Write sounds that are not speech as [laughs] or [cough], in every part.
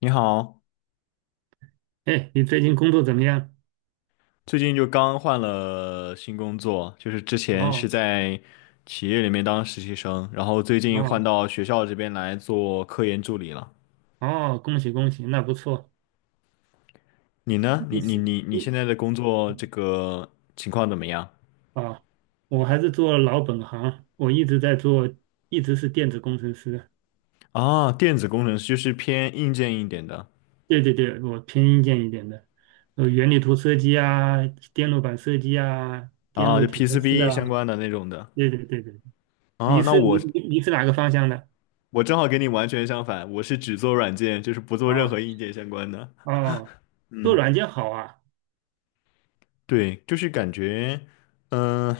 你好，哎，你最近工作怎么样？最近就刚换了新工作，就是之前是哦在企业里面当实习生，然后最近换哦到学校这边来做科研助理了。哦，恭喜恭喜，那不错。你呢？你你你是你你现你在的工作这个情况怎么样？啊，我还是做老本行，我一直在做，一直是电子工程师。啊，电子工程师就是偏硬件一点的。对对对，我偏硬件一点的，原理图设计啊，电路板设计啊，电啊，路就 调试 PCB 相啊。关的那种的。对对对对，你啊，那是你我你你是哪个方向的？我正好跟你完全相反，我是只做软件，就是不做任何啊硬件相关的。哦，做软件好啊。对，就是感觉。嗯，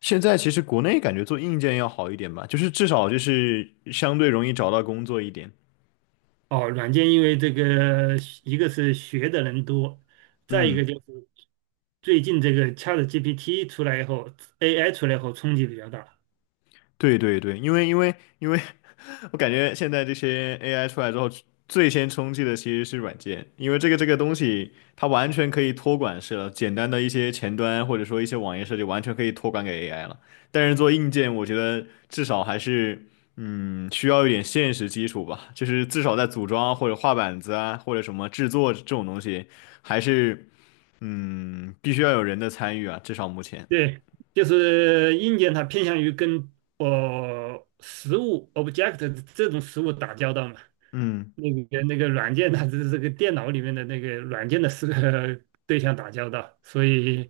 现在其实国内感觉做硬件要好一点吧，就是至少就是相对容易找到工作一点。哦，软件因为这个一个是学的人多。再一个嗯，就是最近这个 ChatGPT 出来以后，AI 出来以后冲击比较大。对对对，因为 [laughs] 我感觉现在这些 AI 出来之后，最先冲击的其实是软件，因为这个东西它完全可以托管式了，简单的一些前端或者说一些网页设计完全可以托管给 AI 了。但是做硬件，我觉得至少还是需要一点现实基础吧，就是至少在组装啊或者画板子啊或者什么制作这种东西。还是嗯，必须要有人的参与啊，至少目前。对，就是硬件它偏向于跟实物 object 这种实物打交道嘛，嗯那个软件它这个电脑里面的那个软件的是个 [laughs] 对象打交道，所以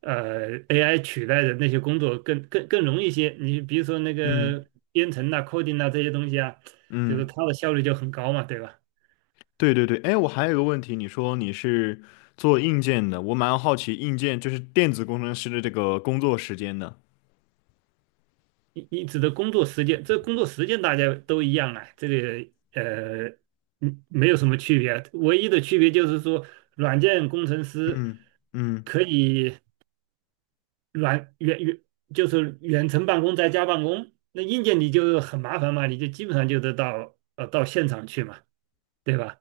AI 取代的那些工作更容易一些。你比如说那嗯个编程啊、coding 啊这些东西啊，就是嗯，它的效率就很高嘛，对吧？对对对。哎，我还有一个问题，你说你是做硬件的，我蛮好奇硬件就是电子工程师的这个工作时间的。你指的工作时间，这工作时间大家都一样啊，这个没有什么区别，唯一的区别就是说，软件工程师嗯嗯，可以软远远就是远程办公在家办公，那硬件你就很麻烦嘛，你就基本上就得到现场去嘛，对吧？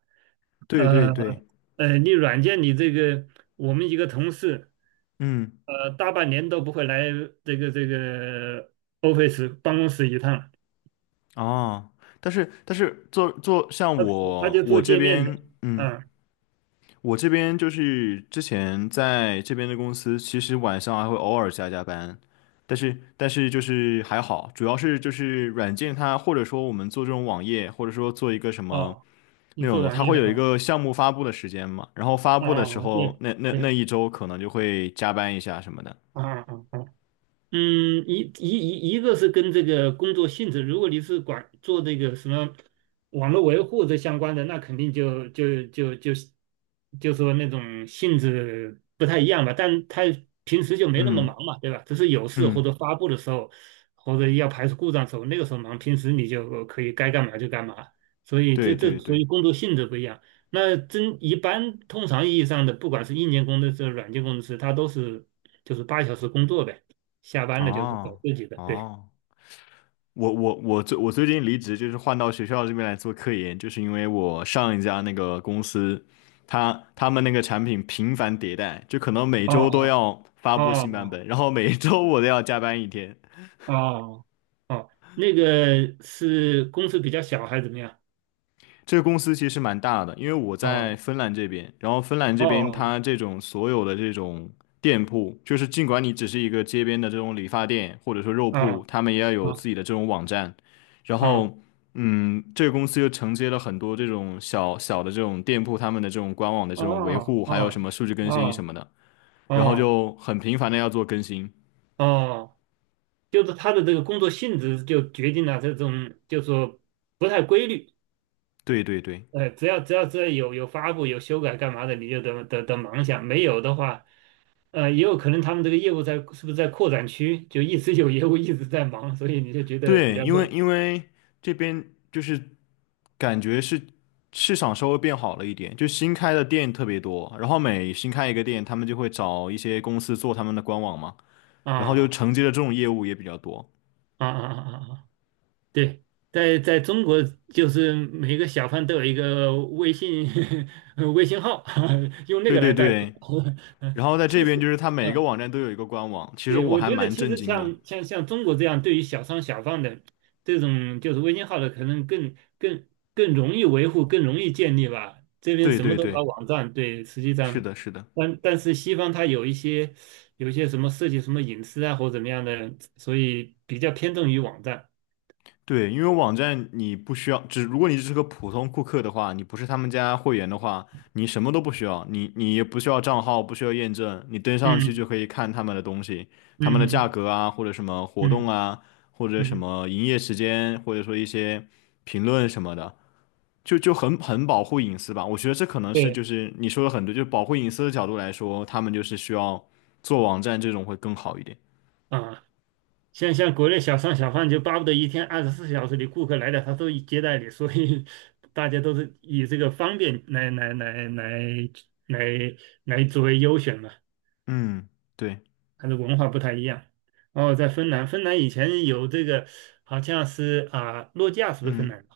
对呃对对，你软件你这个我们一个同事嗯大半年都不会来这个 office 办公室一趟。哦，但是做像他他我就我做这界面的，边，嗯。嗯，我这边就是之前在这边的公司，其实晚上还会偶尔加加班，但是就是还好，主要是就是软件它或者说我们做这种网页，或者说做一个什么哦，你内容做的，网它页会的有一啊，个项目发布的时间嘛，然后发哦布的时哦哦，候对那对，一周可能就会加班一下什么的。啊啊啊啊嗯，一个是跟这个工作性质，如果你是管做这个什么网络维护这相关的，那肯定就说那种性质不太一样吧。但他平时就没那么嗯忙嘛，对吧？只是有事或嗯，者发布的时候，或者要排除故障的时候，那个时候忙，平时你就可以该干嘛就干嘛。所以对这这对所对，以工作性质不一样。那真一般通常意义上的，不管是硬件工程师、软件工程师，他都是就是8小时工作呗。下班了就是搞哦自己的，对。哦。我最近离职，就是换到学校这边来做科研，就是因为我上一家那个公司，他们那个产品频繁迭代，就可能每周都哦要发哦布新版哦本，然后每周我都要加班一天。哦哦哦，那个是公司比较小还是怎么样？这个公司其实蛮大的，因为我在哦芬兰这边，然后芬兰这边哦它这种所有的这种店铺，就是尽管你只是一个街边的这种理发店或者说肉铺，哦他们也要有自哦己的这种网站，然哦后嗯，这个公司又承接了很多这种小小的这种店铺，他们的这种官网的这种维哦护，还有什哦么数据更新什哦么的，然后哦就很频繁的要做更新。哦，就是他的这个工作性质就决定了这种，就是说不太规律。对对对只要有发布有修改干嘛的，你就得忙一下。没有的话，也有可能他们这个业务在是不是在扩展区，就一直有业务一直在忙，所以你就觉得比对，较因为累。因为这边就是。感觉是市场稍微变好了一点，就新开的店特别多，然后每新开一个店，他们就会找一些公司做他们的官网嘛，啊然后就啊承接的这种业务也比较多。啊啊啊！啊，对，在中国就是每个小贩都有一个微信 [laughs] 微信号，[laughs] 用那对个对来代替。对，然后 [laughs] 在这其边就实，是它每个呃网站都有一个官网，其实对，我我还觉得蛮其震实惊的。像中国这样，对于小商小贩的这种就是微信号的，可能更容易维护，更容易建立吧。这边对什么对都对，搞网站，对，实际是上，的，是的。但是西方它有一些什么涉及什么隐私啊或怎么样的，所以比较偏重于网站。对，因为网站你不需要，只如果你只是个普通顾客的话，你不是他们家会员的话，你什么都不需要，你也不需要账号，不需要验证，你登上去就嗯可以看他们的东西，他们嗯的价嗯格啊，或者什么活动嗯啊，或者什嗯，么营业时间，或者说一些评论什么的，就很保护隐私吧。我觉得这可能是就对是你说的很对，就保护隐私的角度来说，他们就是需要做网站这种会更好一点。啊。像国内小商小贩就巴不得一天24小时你顾客来了他都接待你，所以 [laughs] 大家都是以这个方便来来作为优选嘛，嗯，对，它的文化不太一样。然后在芬兰，芬兰以前有这个好像是啊，诺基亚是不是芬嗯。兰的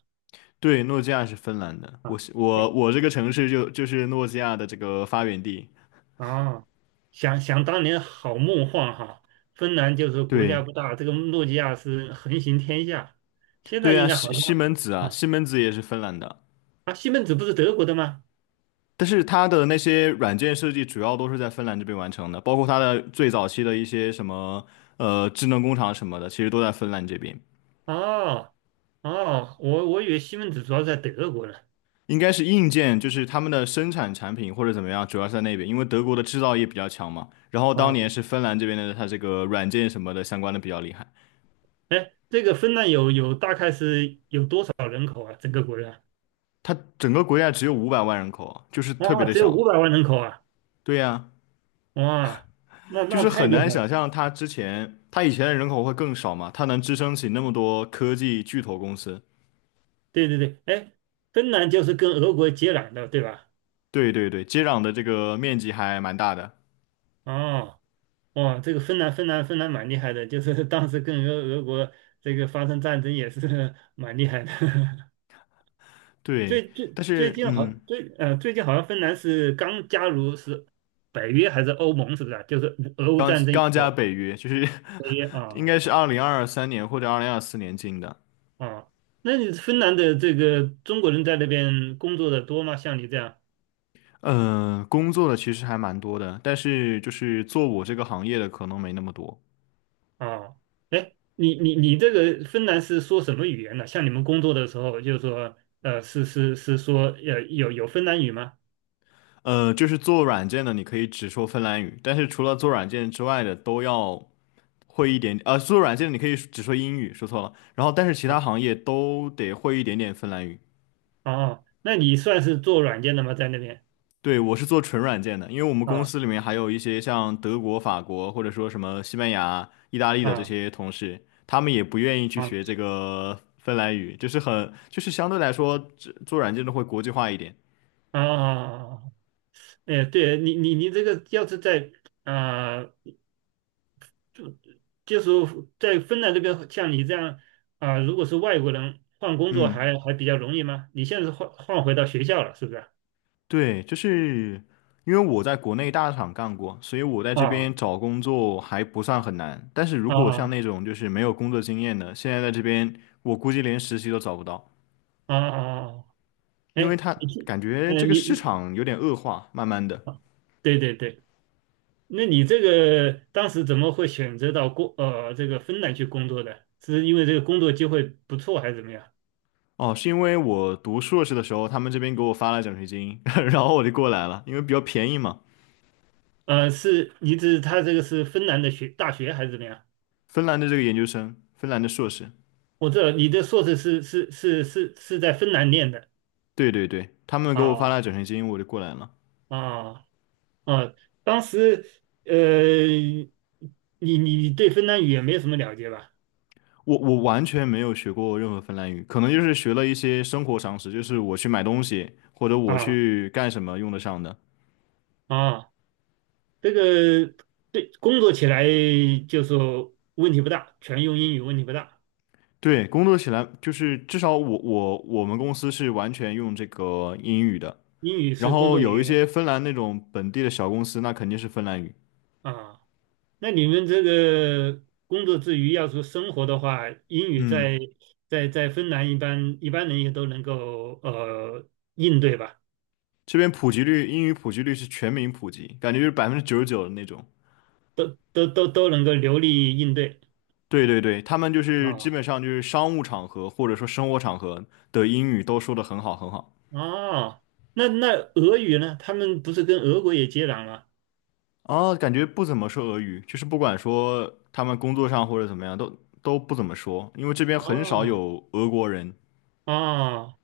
对，诺基亚是芬兰的，我啊？是我哎我这个城市就是诺基亚的这个发源地。啊，想想当年好梦幻哈，芬兰就是国家对不大，这个诺基亚是横行天下，现在对应啊，该好像。西门子啊，啊西门子也是芬兰的，啊，西门子不是德国的吗？但是它的那些软件设计主要都是在芬兰这边完成的，包括它的最早期的一些什么智能工厂什么的，其实都在芬兰这边。哦哦，我以为西门子主要在德国呢。应该是硬件，就是他们的生产产品或者怎么样，主要是在那边，因为德国的制造业比较强嘛。然后当啊，年是芬兰这边的，它这个软件什么的相关的比较厉害。哎，这个芬兰有大概是有多少人口啊？整个国家？它整个国家只有500万人口啊，就是特别哇，的只有五小。百万人口啊！对呀，哇，那就那是太很厉难害想了。象他之前，他以前的人口会更少嘛，他能支撑起那么多科技巨头公司。对对对，哎，芬兰就是跟俄国接壤的，对吧？对对对，接壤的这个面积还蛮大的。哦，哇，这个芬兰蛮厉害的，就是当时跟俄国这个发生战争也是 [laughs] 蛮厉害的。[laughs] 对，最最但最是近好嗯，最呃最近好像芬兰是刚加入是北约还是欧盟是不是啊？就是俄乌战争以刚加后北约，就是 北约啊 [laughs] 应该是啊2023年或者2024年进的。啊，那你芬兰的这个中国人在那边工作的多吗？像你这样嗯、工作的其实还蛮多的，但是就是做我这个行业的可能没那么多。啊？哎，你这个芬兰是说什么语言呢？像你们工作的时候，就是说是说有芬兰语吗？呃，就是做软件的，你可以只说芬兰语，但是除了做软件之外的，都要。会一点，呃，输入软件你可以只说英语，说错了，然后但是其他啊行业都得会一点点芬兰语。哦，那你算是做软件的吗？在那边对，我是做纯软件的，因为我们公啊司里面还有一些像德国、法国或者说什么西班牙、意大利的这啊些同事，他们也不愿意去啊学这啊个芬兰语，就是很，就是相对来说，这做软件的会国际化一点。啊！啊啊，哎，对你，你这个要是在啊、呃就就是在芬兰这边，像你这样啊、如果是外国人换工作嗯。还比较容易吗？你现在是换回到学校了，是不是啊？对，就是因为我在国内大厂干过，所以我在这边啊找工作还不算很难。但是如果像那啊种就是没有工作经验的，现在在这边我估计连实习都找不到，啊啊啊！啊！因为哎，他你这，感觉呃，这个你，市你场有点恶化，慢慢的。啊，对对对，那你这个当时怎么会选择到这个芬兰去工作的？是因为这个工作机会不错还是怎么样？哦，是因为我读硕士的时候，他们这边给我发了奖学金，[laughs] 然后我就过来了，因为比较便宜嘛。是你指他这个是芬兰的大学还是怎么样？芬兰的这个研究生，芬兰的硕士，我知道你的硕士是在芬兰念的对对对，他们给我发了啊奖学金，我就过来了。啊啊！当时呃，你对芬兰语也没有什么了解吧？我完全没有学过任何芬兰语，可能就是学了一些生活常识，就是我去买东西或者我啊去干什么用得上的。啊，这个对工作起来就说问题不大，全用英语问题不大，对，工作起来就是至少我我们公司是完全用这个英语的，英语然是工后作语有一些言芬兰那种本地的小公司，那肯定是芬兰语。啊。那你们这个工作之余要是生活的话，英语嗯，在芬兰一般人也都能够应对吧？这边普及率，英语普及率是全民普及，感觉就是99%的那种。都能够流利应对。对对对，他们就是基啊。本上就是商务场合或者说生活场合的英语都说得很好。哦，那俄语呢？他们不是跟俄国也接壤了？啊，感觉不怎么说俄语，就是不管说他们工作上或者怎么样，都不怎么说，因为这边很少哦，有俄国人。哦，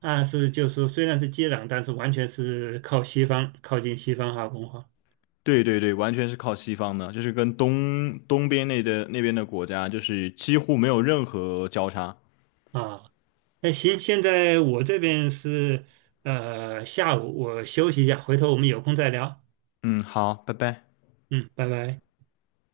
那是就是说虽然是接壤，但是完全是靠西方，靠近西方哈文化对对对，完全是靠西方的，就是跟东边那边的国家，就是几乎没有任何交叉。啊。那行，现在我这边是下午，我休息一下，回头我们有空再聊。嗯，好，拜拜。嗯，拜拜。